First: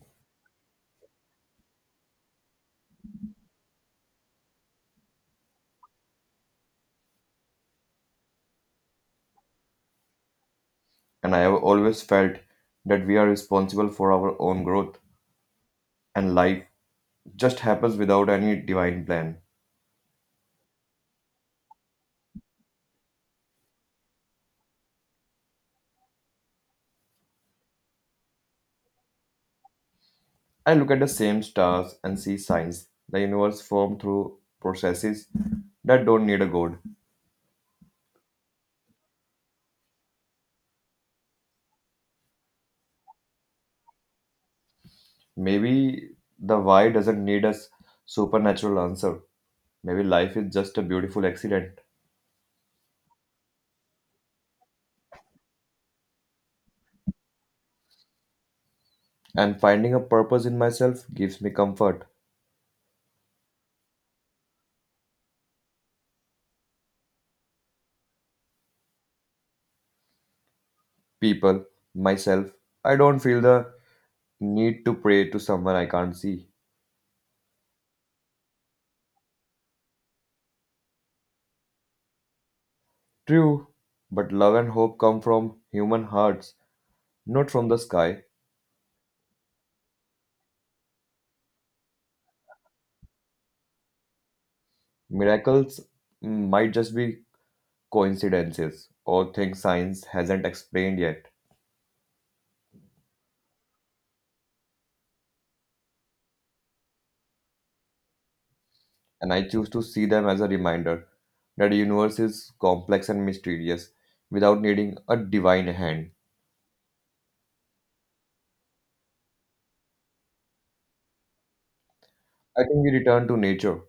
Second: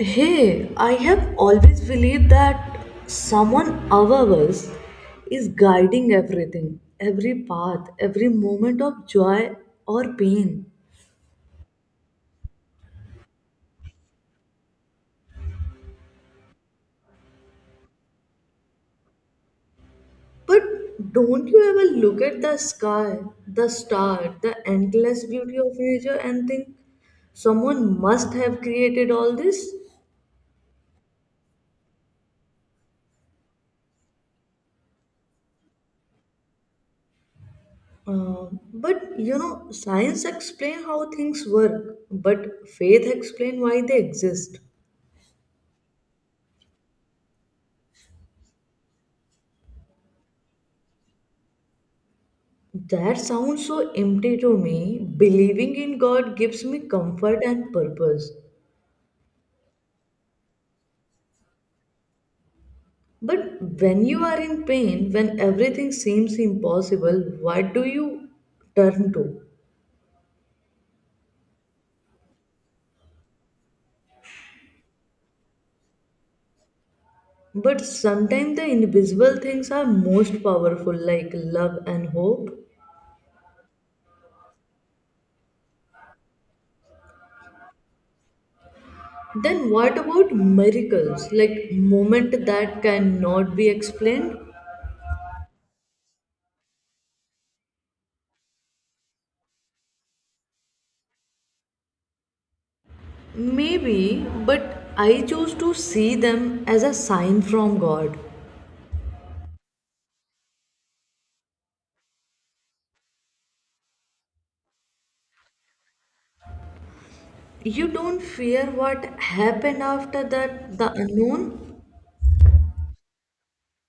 Hey, I have always believed that someone above us is guiding everything, every path, every moment of joy or pain. And I have always felt that we are responsible for our own growth, and life just happens without any divine plan. But don't you ever look at the sky, the star, the endless beauty of nature and think someone must have created all this? I look at the same stars and see signs the universe formed through processes that don't need a god. Uh, but science explain how things work, but faith explain why they exist. Maybe the why doesn't need a supernatural answer. Maybe life is just a beautiful accident. That sounds so empty to me. Believing in God gives me comfort and purpose. And finding a purpose in myself gives me comfort. But when you are in pain, when everything seems impossible, what do you turn to? People, myself, I don't feel the need to pray to someone I can't see. But sometimes the invisible things are most powerful, like love and hope. True, but love and hope come from human hearts, not from the sky. Then what about miracles, like moment that cannot be explained? Miracles might just be coincidences or things science hasn't explained yet. Maybe, but I choose to see them as a sign from God. And I choose to see them as a reminder that the universe is complex and mysterious without needing a divine hand. You don't fear what happened after that the unknown. I think we return to nature,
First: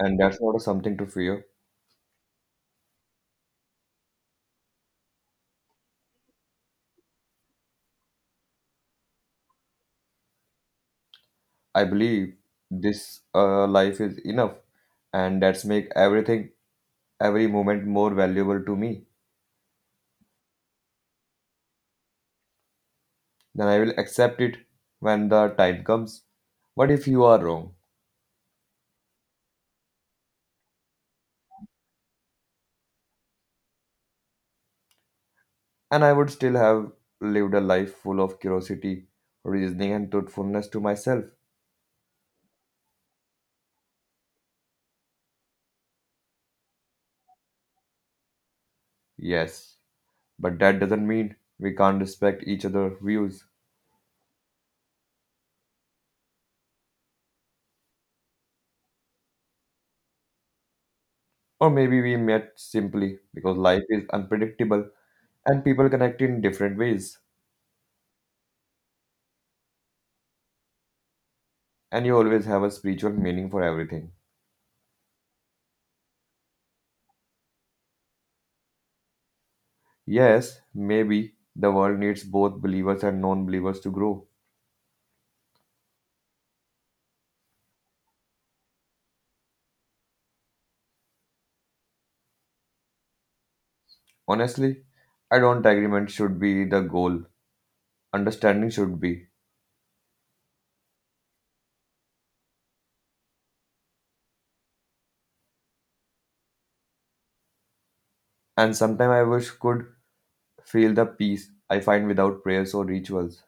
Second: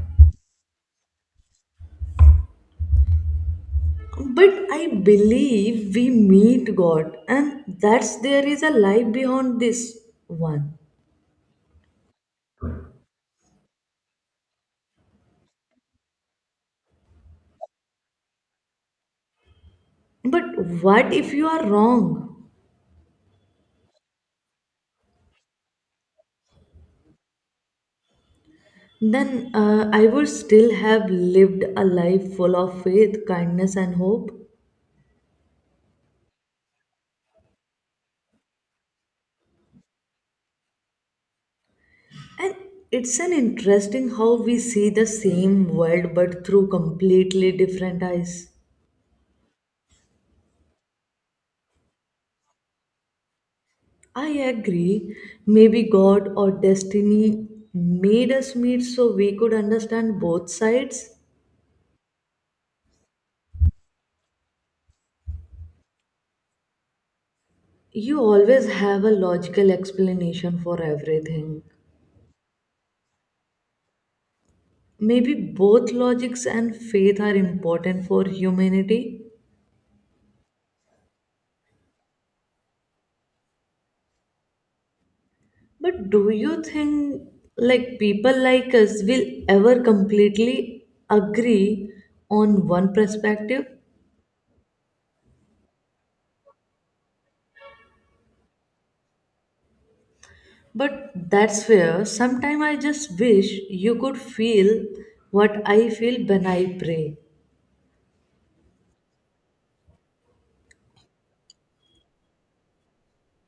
and that's not something to fear. But I believe we meet God and that's there is a life beyond this one. I believe this life is enough, and that's make everything, every moment more valuable to me. But what if you are wrong? Then I will accept it when the time comes. What if you are wrong? Then I would still have lived a life full of faith, kindness and hope. And I would still have lived a life full of curiosity, reasoning, and truthfulness to myself. And it's an interesting how we see the same world but through completely different eyes. Yes, but that doesn't mean we can't respect each other's views. I agree. Maybe God or destiny made us meet so we could understand both sides. Or maybe we met simply because life is unpredictable and people connect in different ways, You always have a logical explanation for everything. and you always have a spiritual meaning for everything. Maybe both logics and faith are important for humanity. Yes, maybe the world needs both believers and non believers to grow. But do you think like people like us will ever completely agree on one perspective? Honestly, I don't agreement should be the goal understanding should be. But that's where sometimes I just wish you could feel what I feel when I pray. And sometimes I wish could feel the peace I find without prayers or rituals.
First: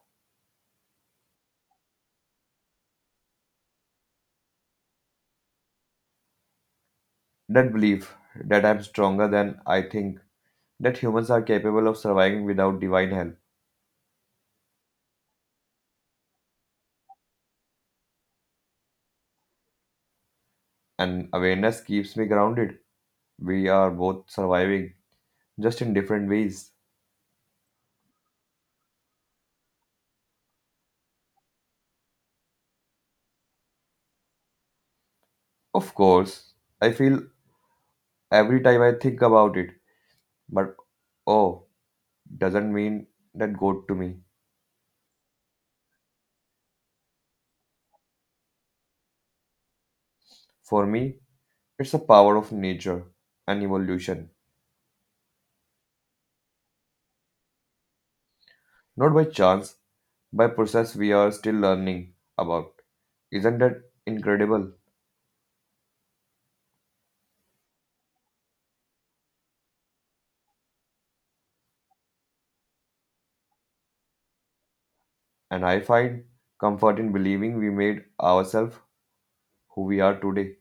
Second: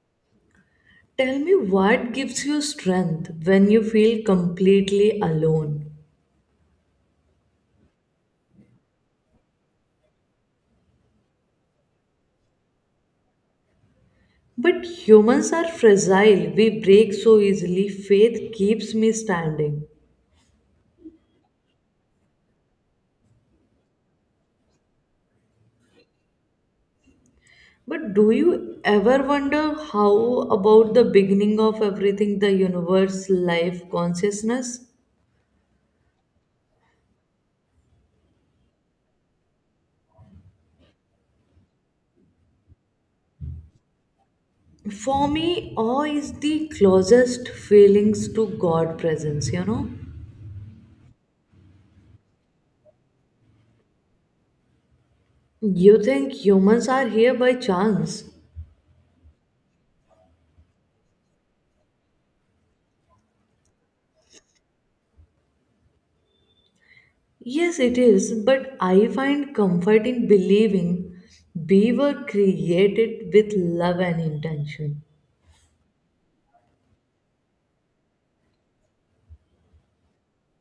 Tell me what gives you strength when you feel completely alone. That belief that I'm stronger than I think, that humans are capable of surviving without divine help, But humans are fragile, we break so easily. Faith keeps me standing. and awareness keeps me grounded. We are both surviving, just in different ways. But do you ever wonder how about the beginning of everything, the universe, life, consciousness? Of course, I feel every time I think about it, but oh, doesn't mean that God to me. For me, awe is the closest feelings to God presence, you know? For me, it's a power of nature and evolution, You think humans are here by chance? not by chance by process we are still learning about. Isn't that incredible? Yes, it is, but I find comfort in believing we were created with love and intention. And I find comfort in believing we made ourselves who we are today.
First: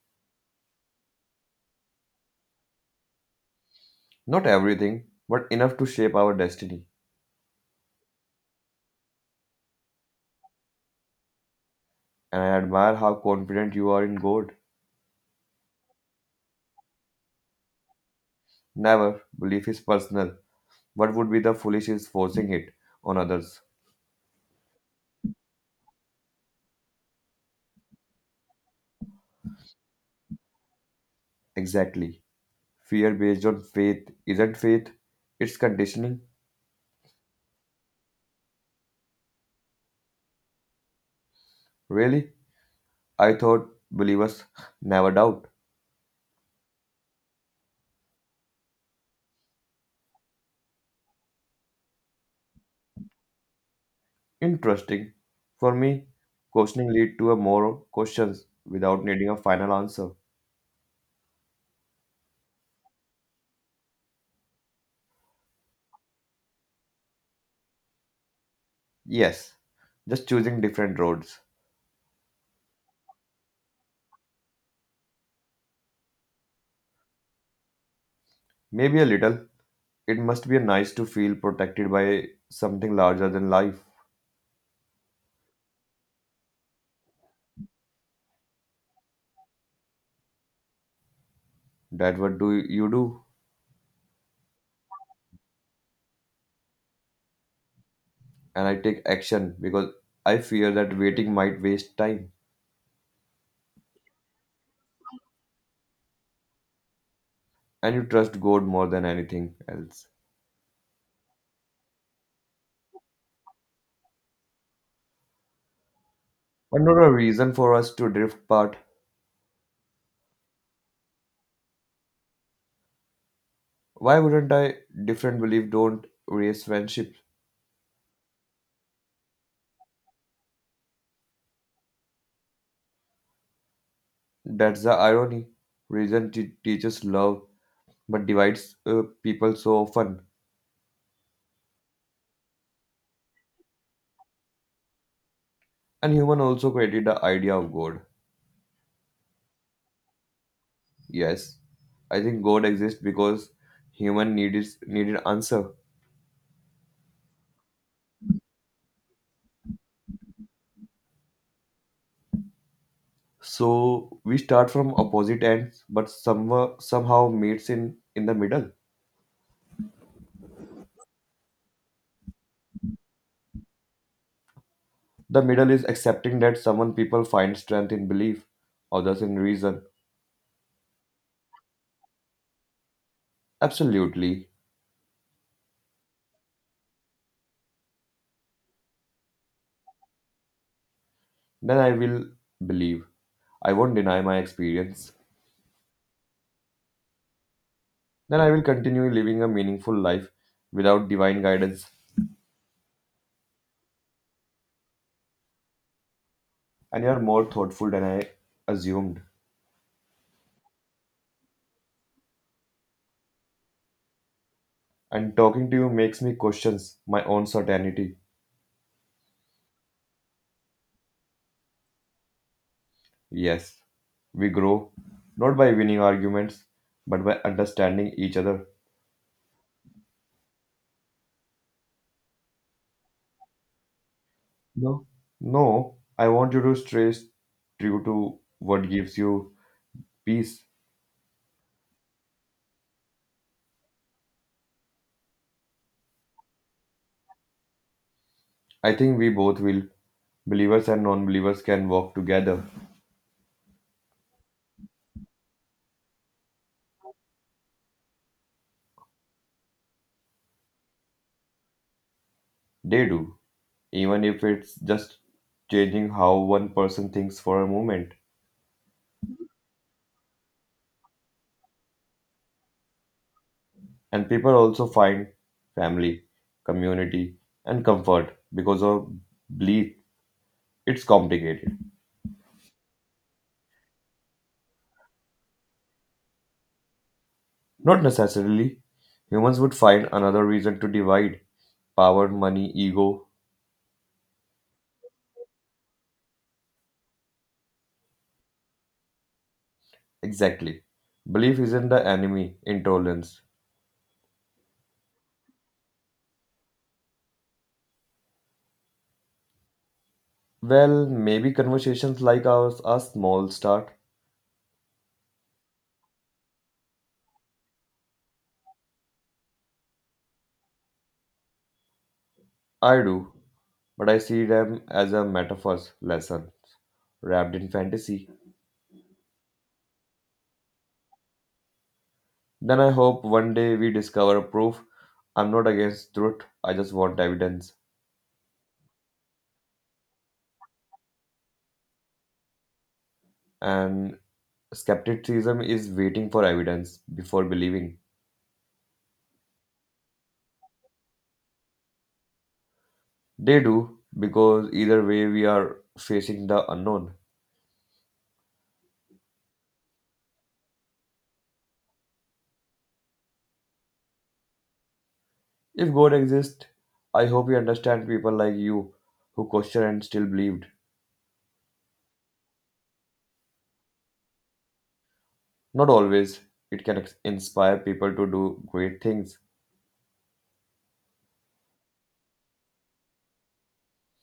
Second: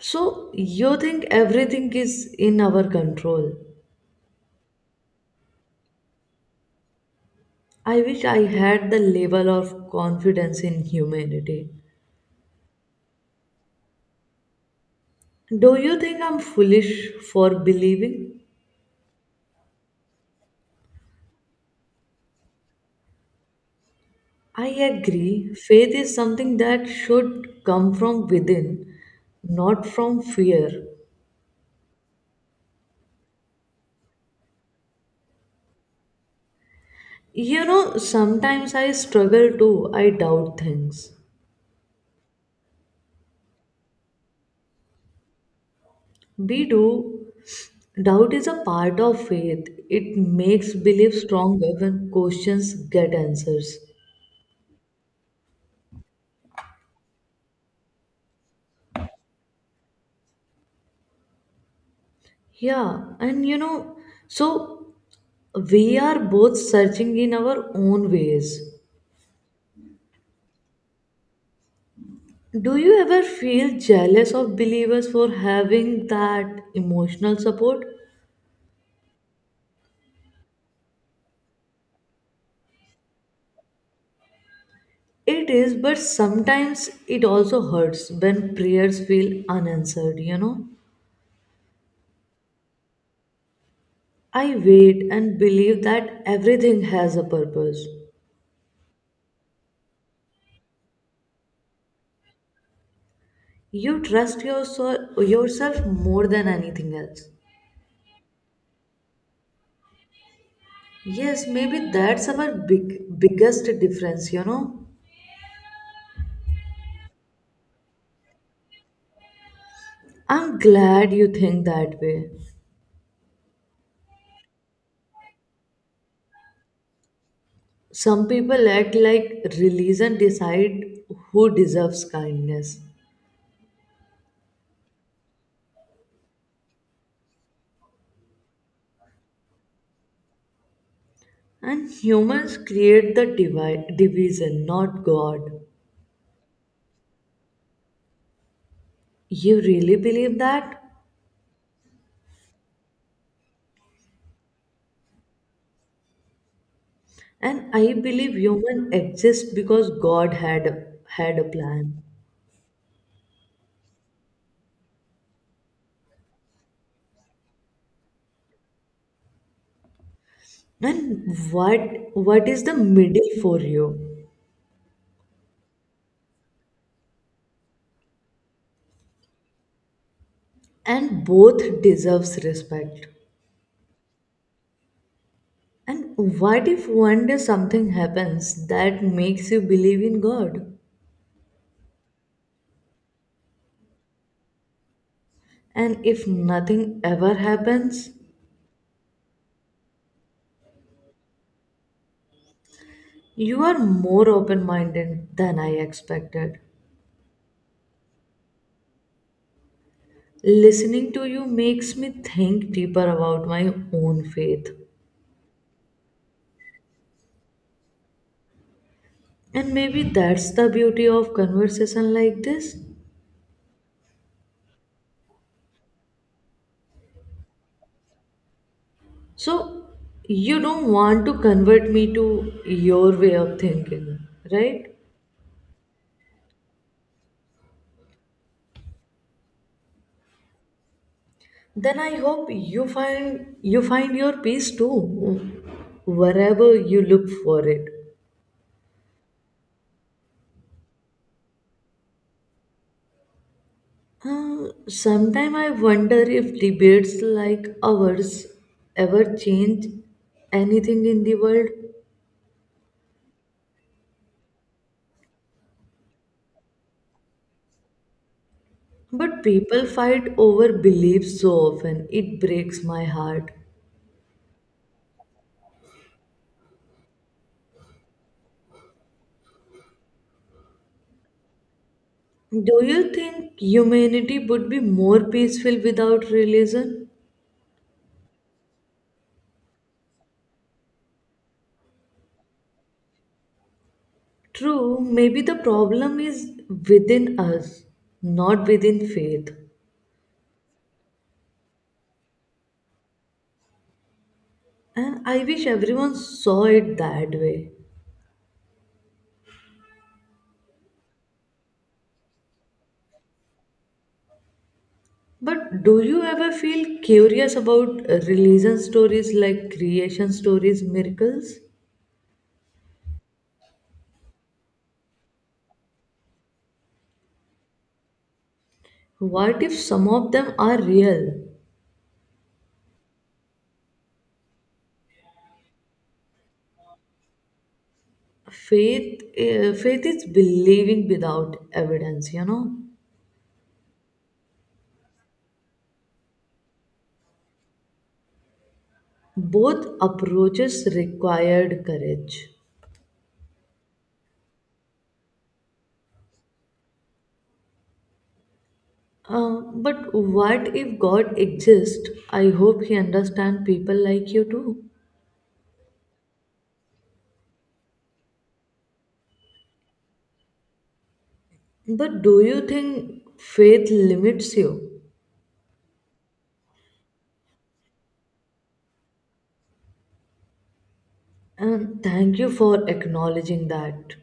So, you think everything is in our control? Not everything, but enough to shape our destiny. I wish I had the level of confidence in humanity. And I admire how confident you are in God. Do you think I'm foolish for believing? Never, belief is personal. What would be the foolish is forcing it on others? I agree. Faith is something that should come from within, not from fear. Exactly. Fear based on faith isn't faith, it's conditioning. You know, sometimes I struggle too. I doubt things. Really? I thought believers never doubt. We do. Doubt is a part of faith. It makes belief stronger when questions get answers. Interesting. For me, questioning lead to a more questions without needing a final answer. Yeah, and you know, so we are both searching in our own ways. Yes, just choosing different roads. Do you ever feel jealous of believers for having that emotional support? Maybe a little. It must be nice to feel protected by something larger than life. It is, but sometimes it also hurts when prayers feel unanswered, you know? That what do you do? I wait and believe that everything has a purpose. And I take action because I fear that waiting might waste time. Yourself more than anything else. And you trust God more than anything else. Yes, maybe that's our biggest difference, you know. But not a reason for us to drift apart. I'm glad you think that way. Why wouldn't I different belief don't raise friendship? Some people act like religion decide who deserves kindness. That's the irony. Reason teaches love but divides people so often. And humans create the division, not God. And human also created the idea of God. You really believe that? Yes, I think God exists because human needed answer. And I believe human exist because God had a plan. So we start from opposite ends, but somewhere somehow meets in the middle. And what is the middle for you? The middle is accepting that someone people find strength in belief, others in reason. And both deserves respect. Absolutely. And what if one day something happens that makes you believe in God? Then I will believe. I won't deny my experience. And if nothing ever happens, Then I will continue living a meaningful life without divine guidance. you are more open-minded than I expected. And you are more thoughtful than I assumed. Listening to you makes me think deeper about my own faith. And talking to you makes me question my own certainty. And maybe that's the beauty of conversation like this. Yes, we grow not by winning arguments, but by understanding each other. So, you don't want to convert me to your way of thinking, right? No. No, I want you to stay true to what gives you peace. Then I hope you find your peace too, wherever you look for it. I think we both will. Believers and non believers can walk together. Sometime I wonder if debates like ours ever change anything in the world. They do, even if it's just changing how one person thinks for a moment. But people fight over beliefs so often, it breaks my heart. And people also find family, community, and comfort because of belief it's complicated. Do you think humanity would be more peaceful without religion? Not necessarily. Humans would find another reason to divide power, money, ego. True, maybe the problem is within us, not within faith. Exactly. Belief isn't the enemy, intolerance. And I wish everyone saw it that way. Well, maybe conversations like ours are small start. But do you ever feel curious about religion stories like creation stories, miracles? I do, but I see them as a metaphors lesson wrapped in fantasy. What if some of them are real? Then I hope one day we discover proof. I'm not against truth, I just want evidence. Faith is believing without evidence, you know? And skepticism is waiting for evidence before believing. Both approaches required courage. They do, because either way we are facing the unknown. But what if God exists? I hope He understands people like you too. If God exists, I hope you understand people like you who question and still believed. But do you think faith limits you? Not always, it can inspire people to do great things. And thank you for acknowledging that.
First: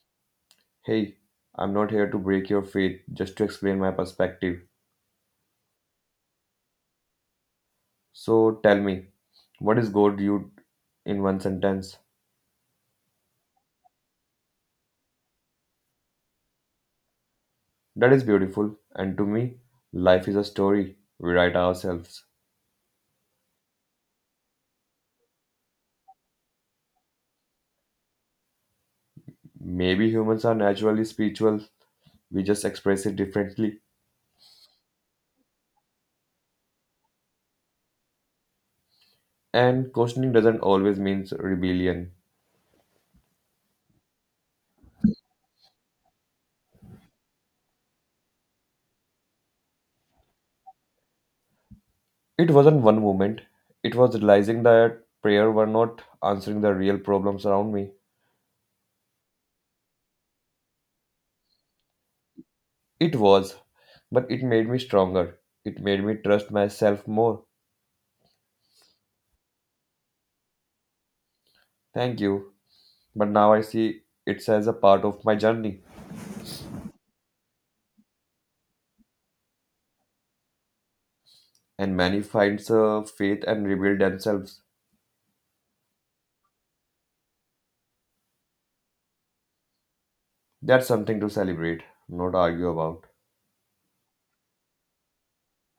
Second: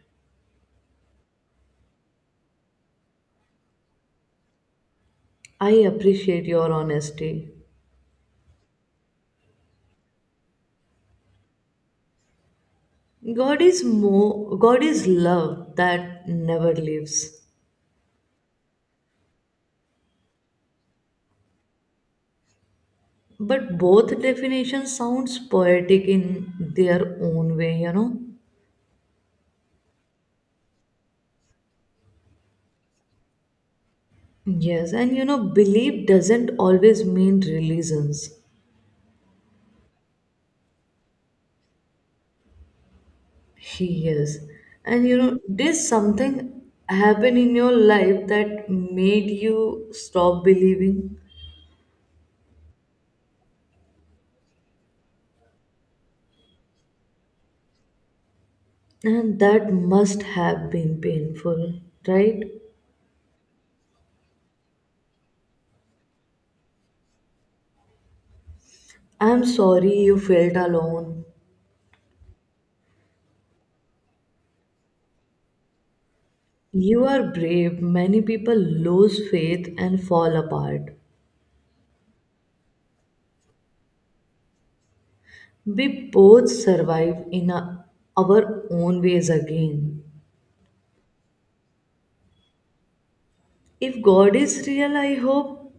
Hey, I'm not here to break your faith, just to explain my perspective. I appreciate your honesty. So tell me, what is God you in one sentence? God is love that never leaves. That is beautiful, and to me, life is a story we write ourselves. But both definitions sounds poetic in their own way, you know. Maybe humans are naturally spiritual, we just express it differently. Yes, and you know, belief doesn't always mean religions. And questioning doesn't always mean rebellion. Yes, and you know, did something happen in your life that made you stop believing? It wasn't one moment, it was realizing that prayer were not answering the real problems around me. And that must have been painful, right? It was, but it made me stronger. It made me trust myself more. I'm sorry you felt alone. Thank you. But now I see it as a part of my journey. You are brave. Many people lose faith and fall apart. And many finds faith and rebuild themselves. We both survive in a- Our own ways again. That's something to celebrate, not argue about. If God is real, I hope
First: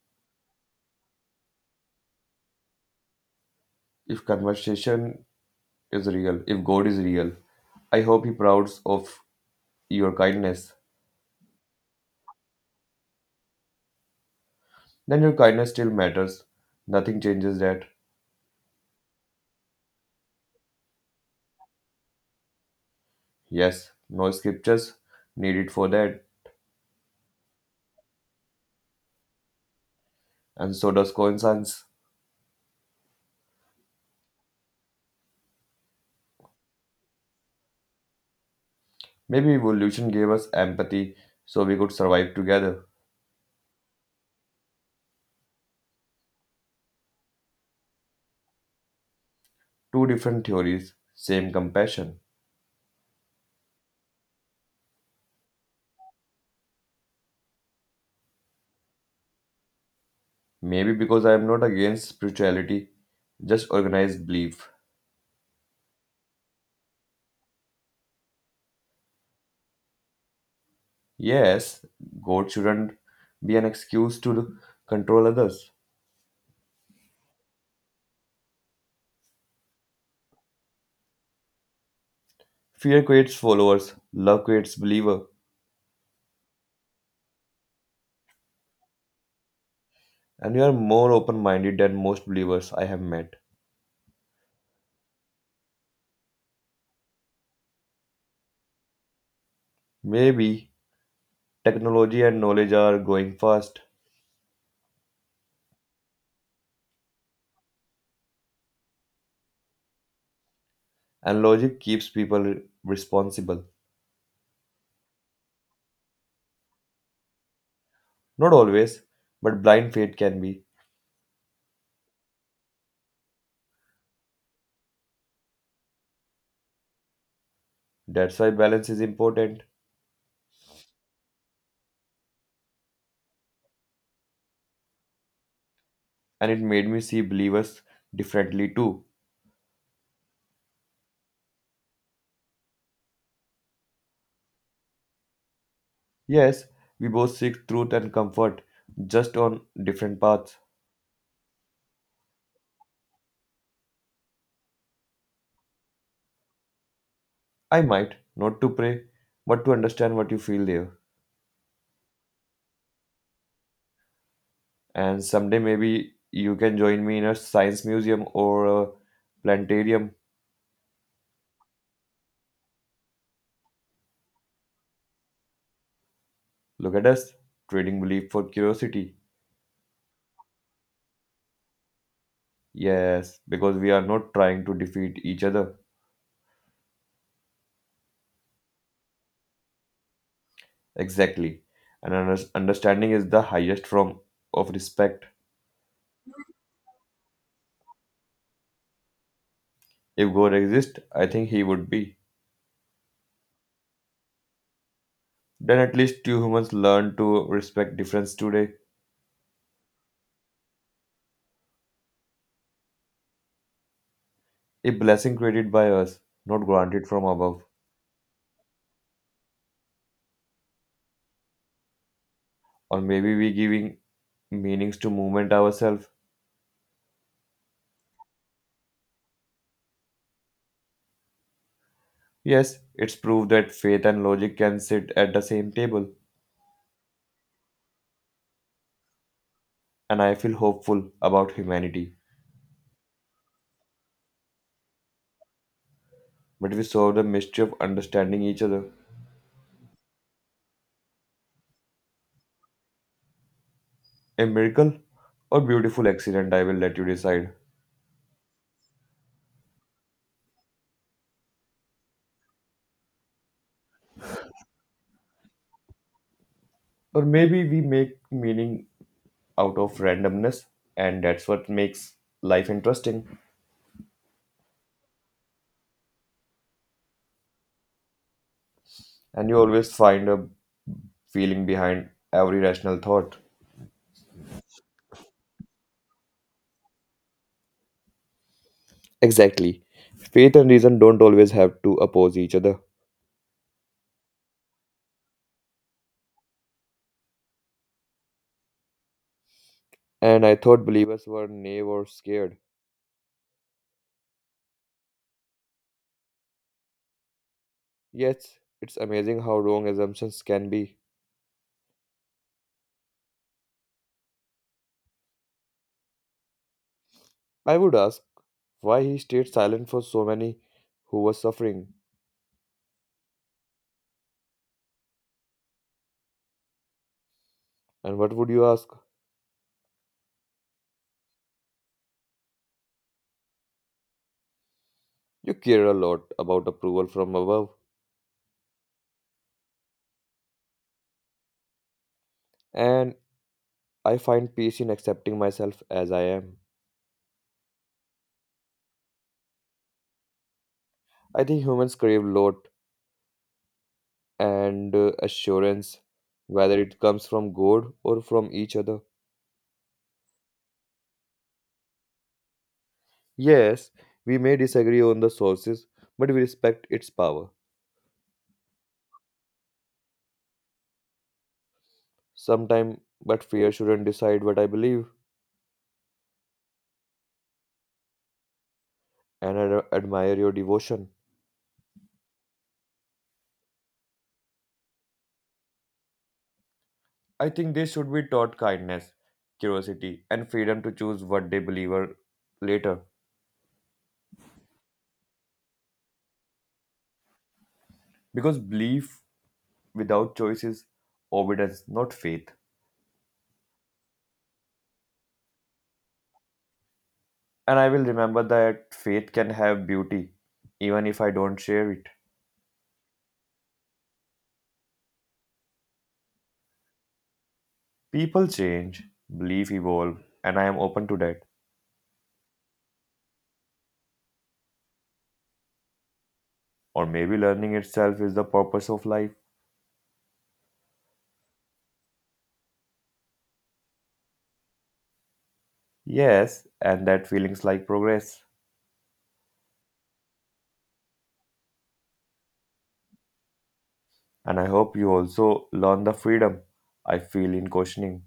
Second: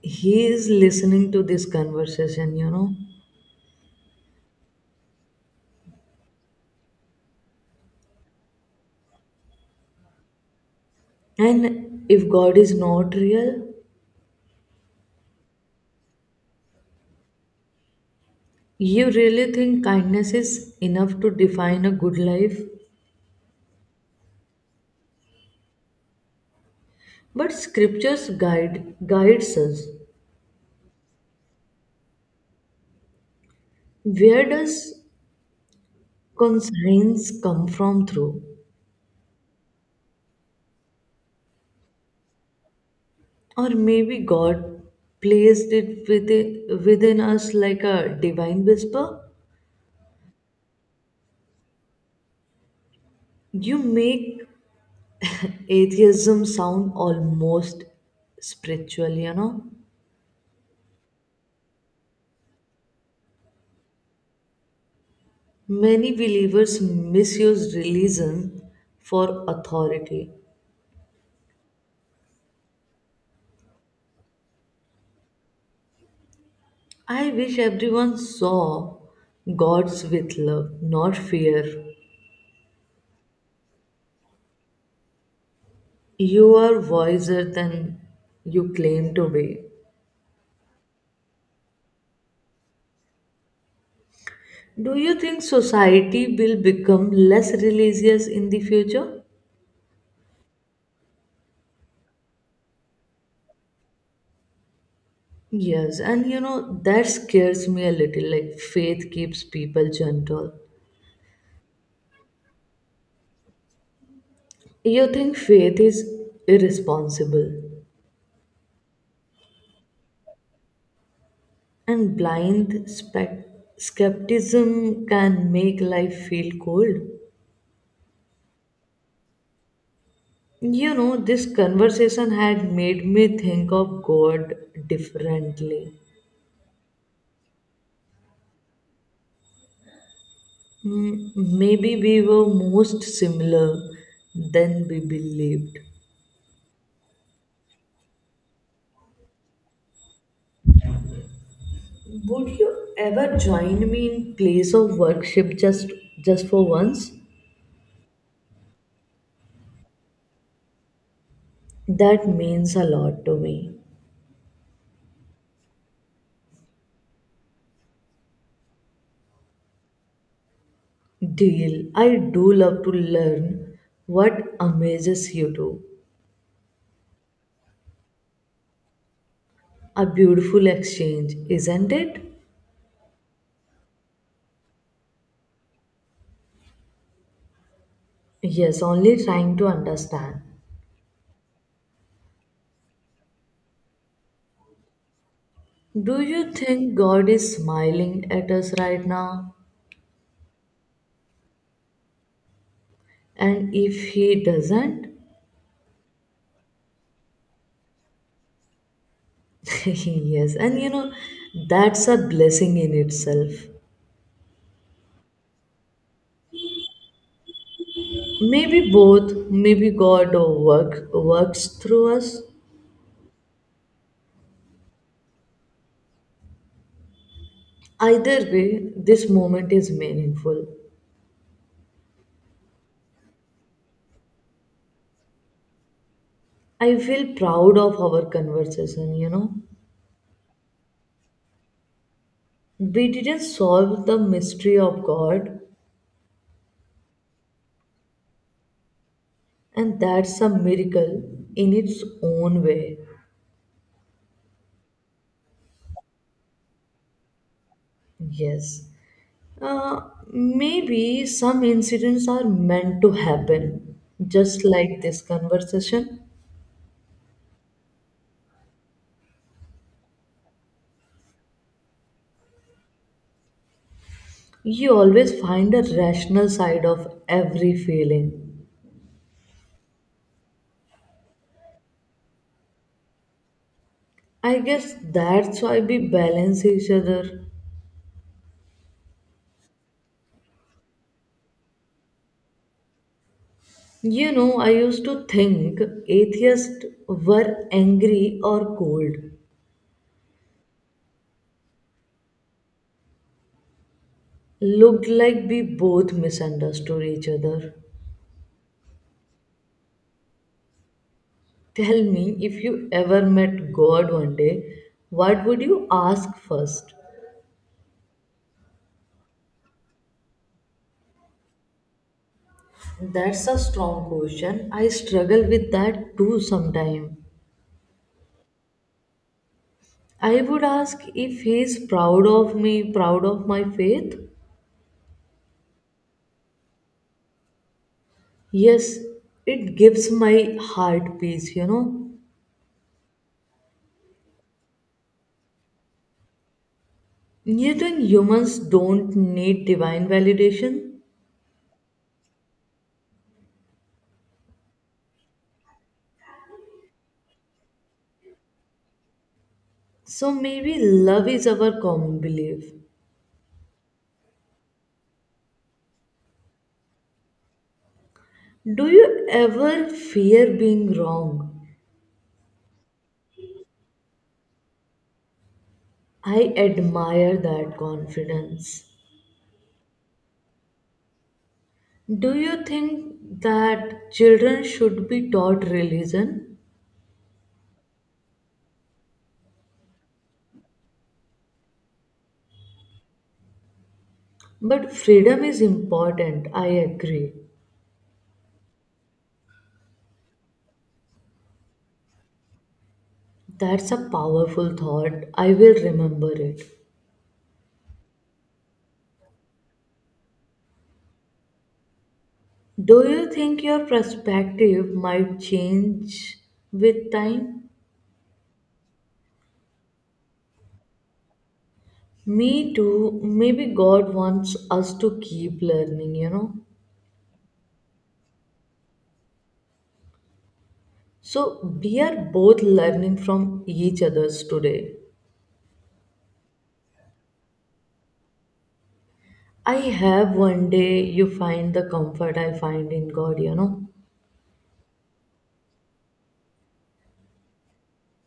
he is listening to this conversation, you know. If conversation is real, if God is real, I hope He prouds of your kindness. And if God is not real, Then your kindness still matters. Nothing changes that. you really think kindness is enough to define a good life? Yes, no scriptures needed for that, But scriptures guides us. and so does coincidence. Where does conscience come from through? Maybe evolution gave us empathy so we could survive together. Or maybe God placed within us like a divine whisper? Two different theories, same compassion. You make atheism sound almost spiritual, you know? Maybe because I am not against spirituality, just organized belief. Many believers misuse religion for authority. Yes, God shouldn't be an excuse to control others. I wish everyone saw God's with love, not fear. Fear creates followers, love creates believer, You are wiser than you claim to be. and you are more open-minded than most believers I have met. Do you think society will become less religious in the future? Maybe technology and knowledge are going fast, Yes, and you know, that scares me a little. Like, faith keeps people gentle. and logic keeps people responsible. You think faith is irresponsible? Not always, but blind faith can be. And skepticism can make life feel cold. That's why balance is important, You know, this conversation had made me think of God differently. and it made me see believers differently too. Maybe we were most similar than we believed. Yes, we both seek truth and comfort, just on different paths. Would you ever join me in place of worship just for once? I might, not to pray, but to understand what you feel there. That means a lot to me. And someday maybe you can join me in a science museum or a planetarium. Deal. I do love to learn what amazes you too. Look at us, trading belief for curiosity. A beautiful exchange, isn't it? Yes, because we are not trying to defeat each other. Yes, only trying to understand. Exactly. And understanding is the highest form of respect. Do you think God is smiling at us right now? If God exists, I think he would be. And if He doesn't? Then at least two humans learn to respect difference today. Yes, and you know, that's a blessing in itself. A blessing created by us, not granted from above. Maybe both, maybe works through us. Or maybe we giving meanings to movement ourselves. Either way, this moment is meaningful. Yes, it's proved that faith and logic can sit at the same table, I feel proud of our conversation, you know. and I feel hopeful about humanity. We didn't solve the mystery of God, But we solve the mystery of understanding each other. and that's a miracle in its own way. A miracle or beautiful accident, I will let you decide. Yes. Uh, Maybe some incidents are meant to happen, just like this conversation. Or maybe we make meaning out of randomness, and that's what makes life interesting. You always find a rational side of every feeling. And you always find a feeling behind every rational thought. I guess that's why we balance each other. Exactly. Faith and reason don't always have to oppose each other. You know, I used to think atheists were angry or cold. And I thought believers were naive or scared. Looked like we both misunderstood each other. Yes, it's amazing how wrong assumptions can be. Tell me if you ever met God one day, what would you ask first? I would ask why he stayed silent for so many who were suffering. That's a strong question. I struggle with that too sometimes. And what would you ask? I would ask if he is proud of me, proud of my faith. You care a lot about approval from above. Yes, it gives my heart peace, you know. And I find peace in accepting myself as I am. You think humans don't need divine validation? I think humans crave lot and assurance, whether it comes from God or from each other. So maybe love is our common belief. Yes, we may disagree on the sources, but we respect its power. Do you ever fear being wrong? Sometime, but fear shouldn't decide what I believe. I admire that confidence. And I admire your devotion. Do you think that children should be taught religion? I think they should be taught kindness, curiosity, and freedom to choose what they believe or later. But freedom is important, I agree. Because belief without choice is obedience, not faith. That's a powerful thought. I will remember it. And I will remember that faith can have beauty, even if I don't share it. Do you think your perspective might change with time? People change, belief evolve, and I am open to that. Me too. Maybe God wants us to keep learning, you know. Or maybe learning itself is the purpose of life. So we are both learning from each others today. Yes, and that feelings like progress. I have one day you find the comfort I find in God, you know. And I hope you also learn the freedom I feel in questioning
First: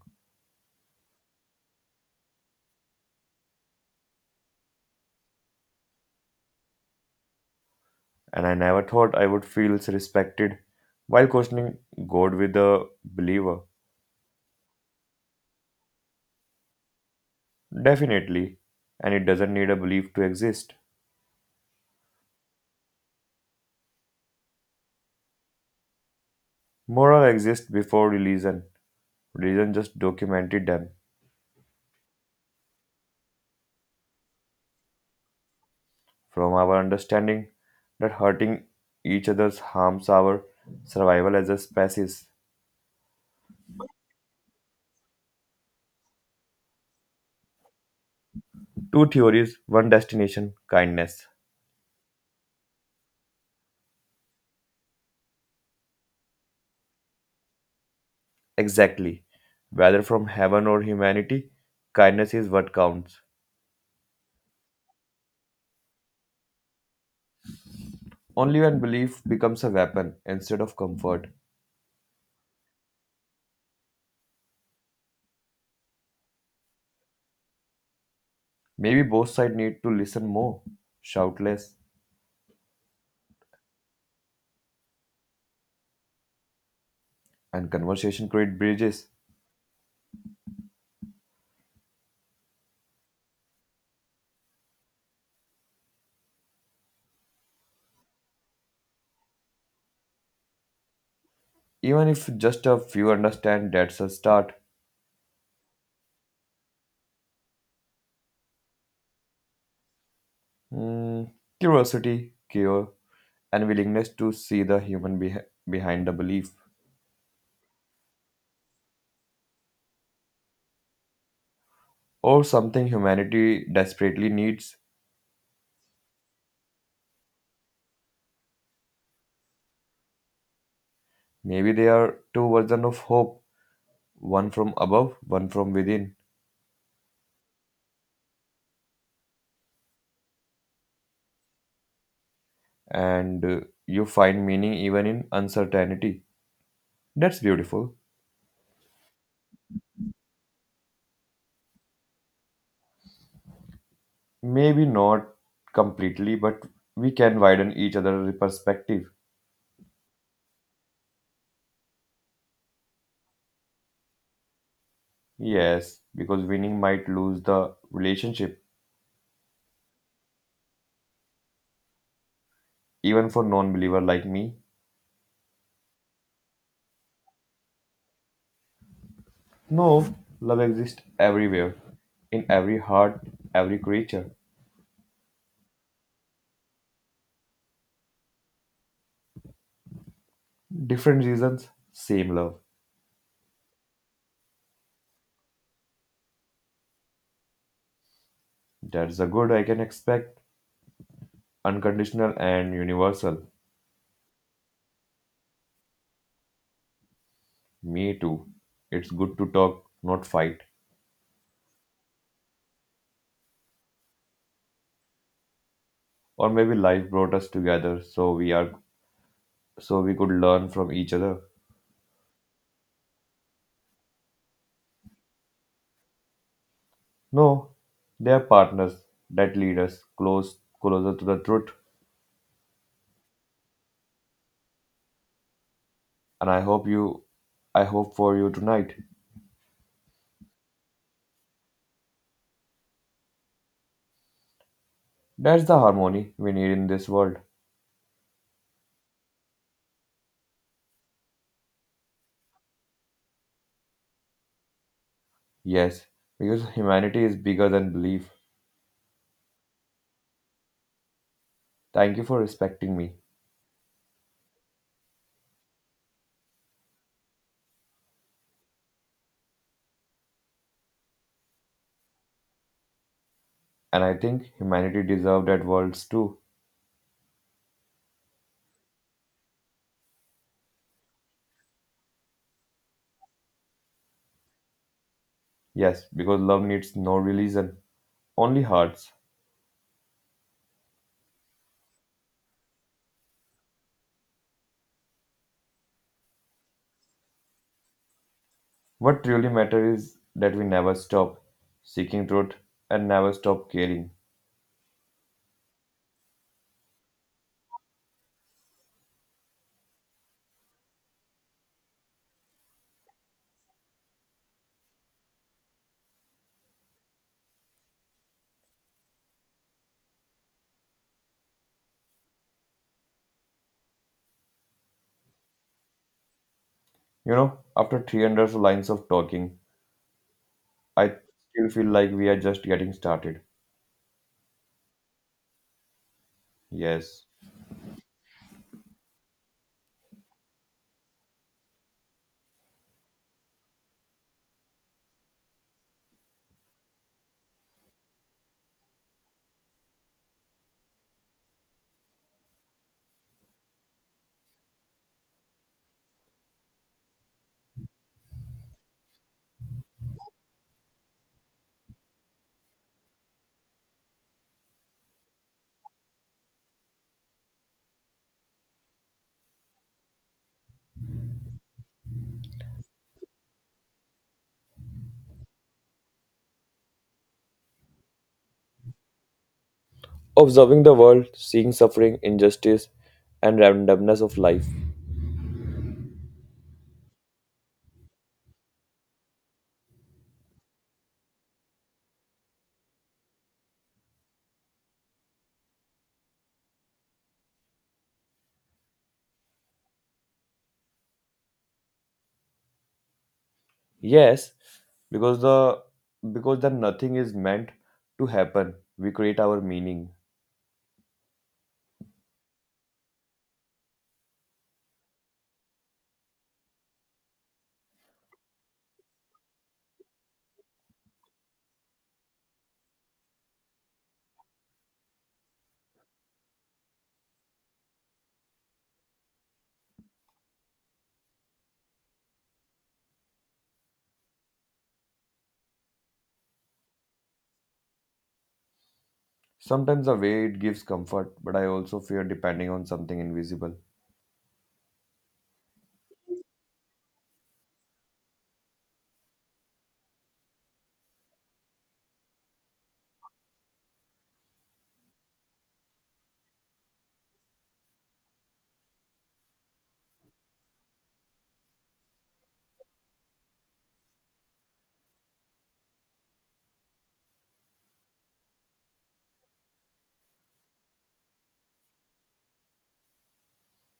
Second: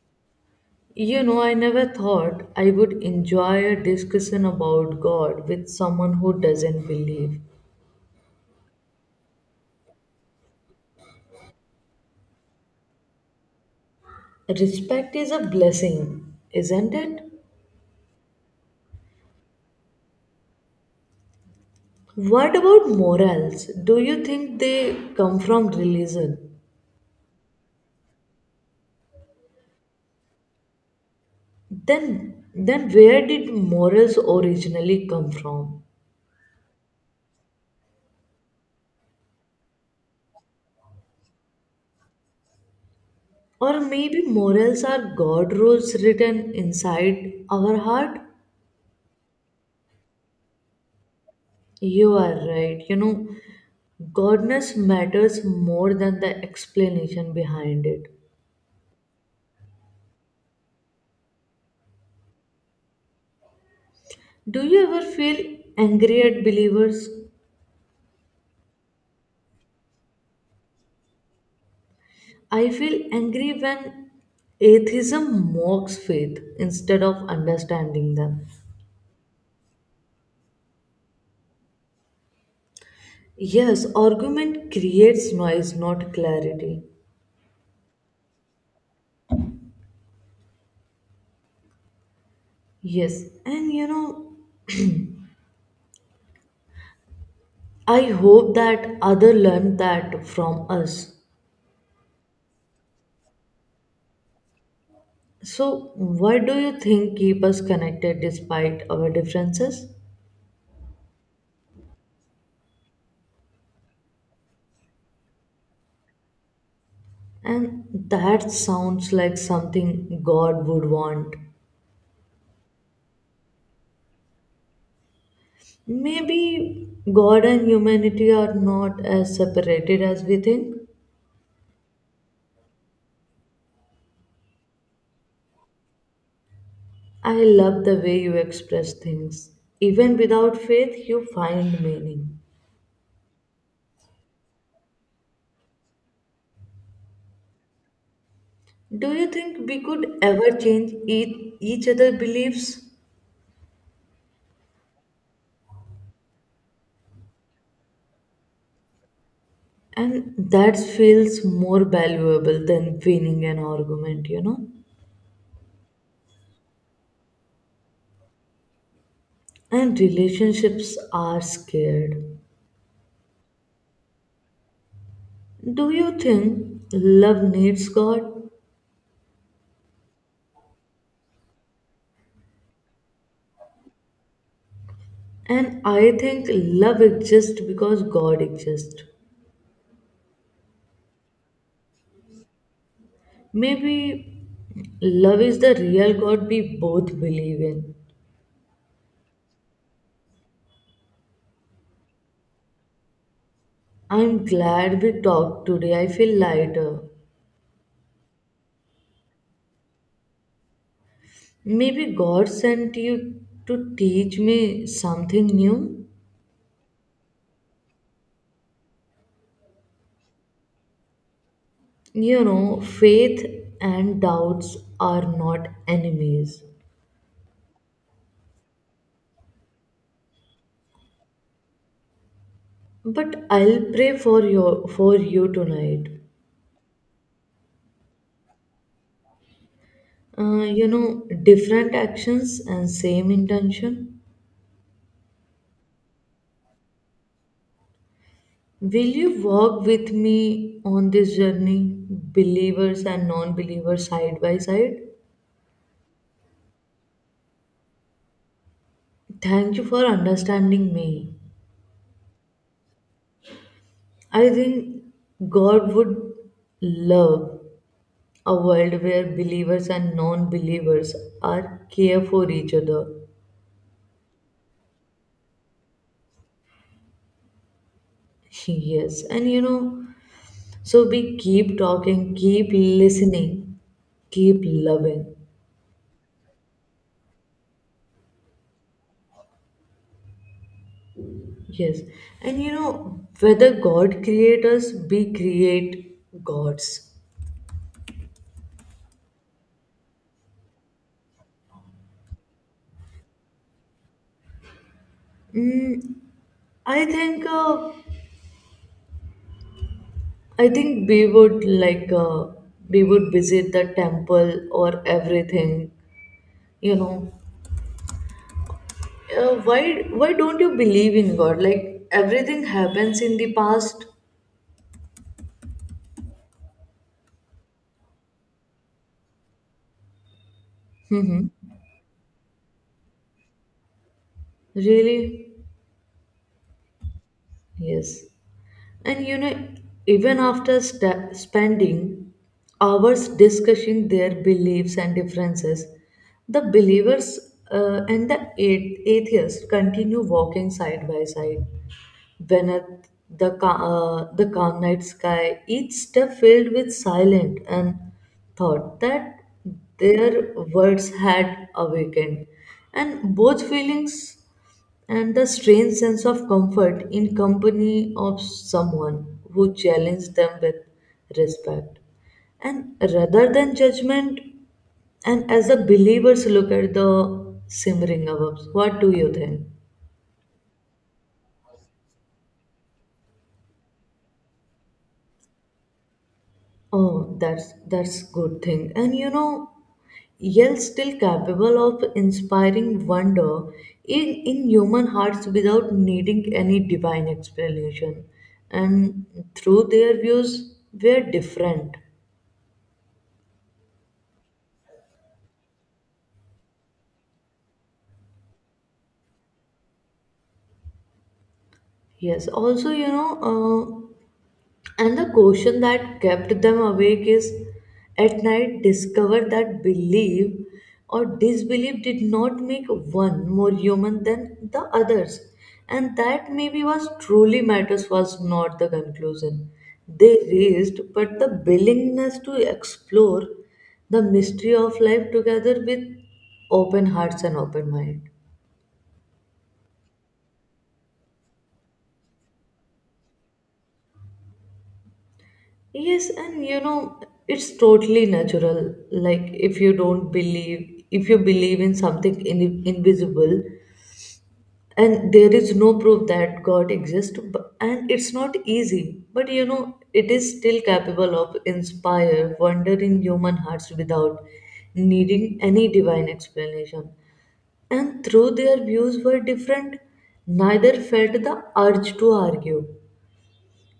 You know, I never thought I would enjoy a discussion about God with someone who doesn't believe. and I never thought I would feel respected while questioning God with a believer. Respect is a blessing, isn't it? Definitely, and it doesn't need a belief to exist. What about morals? Do you think they come from religion? Moral exists before religion. Religion just documented them Then where did morals originally come from? from our understanding that hurting each other harms our survival as a species. Or maybe morals are God rules written inside our heart? Two theories, one destination, kindness. You are right. You know, goodness matters more than the explanation behind it. Exactly. Whether from heaven or humanity, kindness is what counts. Do you ever feel angry at believers? Only when belief becomes a weapon instead of comfort. I feel angry when atheism mocks faith instead of understanding them. Maybe both sides need to listen more, shout less, Yes, argument creates noise, not clarity. and conversation create bridges. Yes, and you know, I hope that other learn that from us. Even if just a few understand, that's a start. So, why do you think keep us connected despite our differences? Hmm, Curiosity, care, and willingness to see the human behind the belief, And that sounds like something God would want. or something humanity desperately needs. Maybe God and humanity are not as separated as we think. Maybe there are two versions of hope: one from above, one from within, I love the way you express things. Even without faith, you find meaning. and you find meaning even in uncertainty. That's beautiful. Do you think we could ever change each other's beliefs? Maybe not completely, but we can widen each other's perspective. And that feels more valuable than winning an argument, you know? Yes, because winning might lose the relationship, And relationships are scared. even for non believer like me. Do you think love needs God? No, love exists everywhere, in every heart, every creature. And I think love exists because God exists. Different reasons, same love. Maybe love is the real God we both believe in. That's the good I can expect, unconditional and universal. I'm glad we talked today. I feel lighter. Me too. It's good to talk, not fight. Maybe God sent you to teach me something new. Or maybe life brought us together so we could learn from each other. You know, faith and doubts are not enemies. No, they are partners that lead us closer to the truth. But I'll pray for you tonight. And I hope for you tonight. You know, different actions and same intention. That's the harmony we need in this world. Will you walk with me on this journey, believers and non believers, side by side? Yes, because humanity is bigger than belief. Thank you for understanding me. Thank you for respecting me. I think God would love a world where believers and non believers are care for each other. And I think humanity deserves that worlds too. Yes, and you know, so we keep talking, keep listening, keep loving. Yes, because love needs no religion, only hearts. Yes, and you know whether God create us, we create gods. What truly matters is that we never stop seeking truth and never stop caring. Mm, I think uh, I think we would like we would visit the temple or everything. You know, why don't you believe in God? Like everything happens in the past. You know, after 300 lines of talking, I Mm-hmm. still feel like we are just getting started. Really? Yes. Yes. And you know, even after spending hours discussing their beliefs and differences, the believers and the atheists continue walking side by side beneath the calm night sky, each step filled with silent and thought that their words had awakened. And both feelings and the strange sense of comfort in company of someone who challenged them with respect and rather than judgment, and as the believers look at the simmering above, what do you think? Observing the world, seeing suffering, injustice, and randomness of life. Oh, that's good thing, and you know, yet still capable of inspiring wonder in human hearts without needing any divine explanation. And through their views were different. Yes, because the because the nothing is meant to happen. We create our meaning. Yes, also, you know, and the question that kept them awake is at night discovered that belief or disbelief did not make one more human than the others. And that maybe was truly matters was not the conclusion they raised, but the willingness to explore the mystery of life together with open hearts and open mind. Sometimes the way it gives comfort, but I also fear depending on something invisible. Yes, and you know, it's totally natural. Like, if you don't believe, if you believe in something invisible, and there is no proof that God exists, and it's not easy, but you know, it is still capable of inspire wonder in human hearts without needing any divine explanation. And though their views were different, neither felt the urge to argue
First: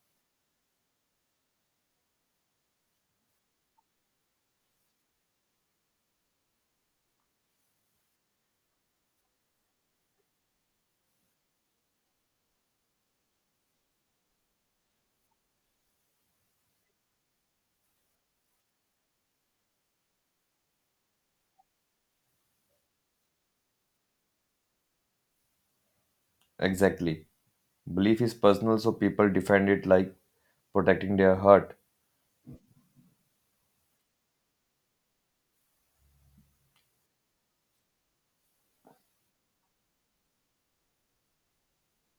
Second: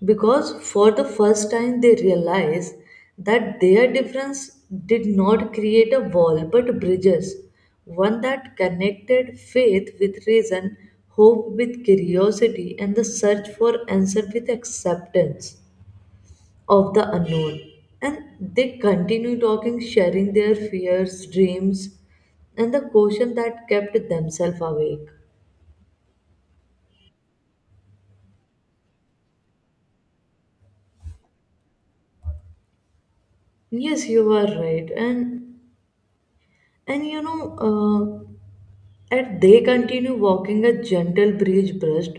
because for the first time they realize that their difference did not create a wall but bridges, one that connected faith with reason, hope with curiosity, and the search for answer with acceptance of the unknown. And they continue talking, sharing their fears, dreams, and the caution that kept themselves awake. Exactly. Belief is personal, so people defend it like protecting their heart. Yes, you are right, and you know. And they continue walking a gentle breeze brushed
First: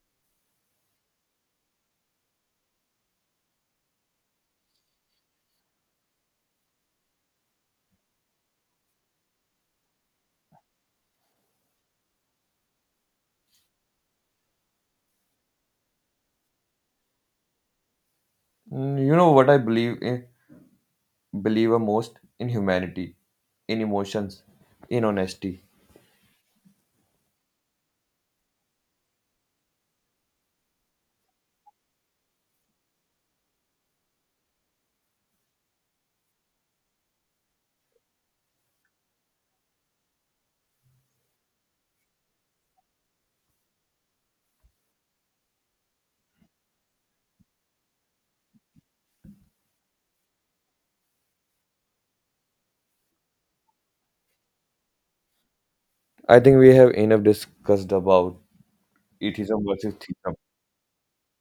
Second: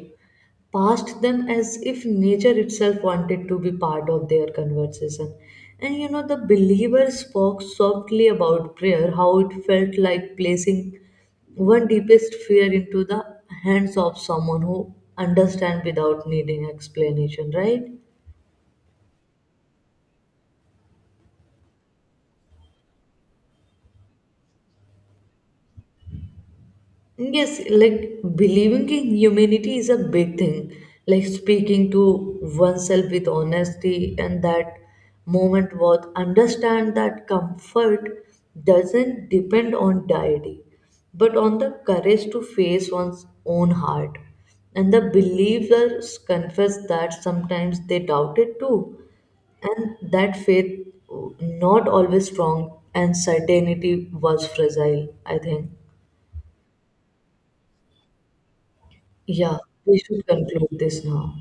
past them as if nature itself wanted to be part of their conversation. And you know, the believer spoke softly about prayer, how it felt like placing one deepest fear into the hands of someone who understands without needing explanation, right? Mm, you know what I believe? Believer most in humanity, in emotions, in honesty. Yes, like believing in humanity is a big thing. Like speaking to oneself with honesty and that moment was understand that comfort doesn't depend on deity, but on the courage to face one's own heart. And the believers confess that sometimes they doubt it too. And that faith not always strong and certainty was fragile, I think. I think we have enough discussed about Yeah, atheism versus we should theism. conclude this now.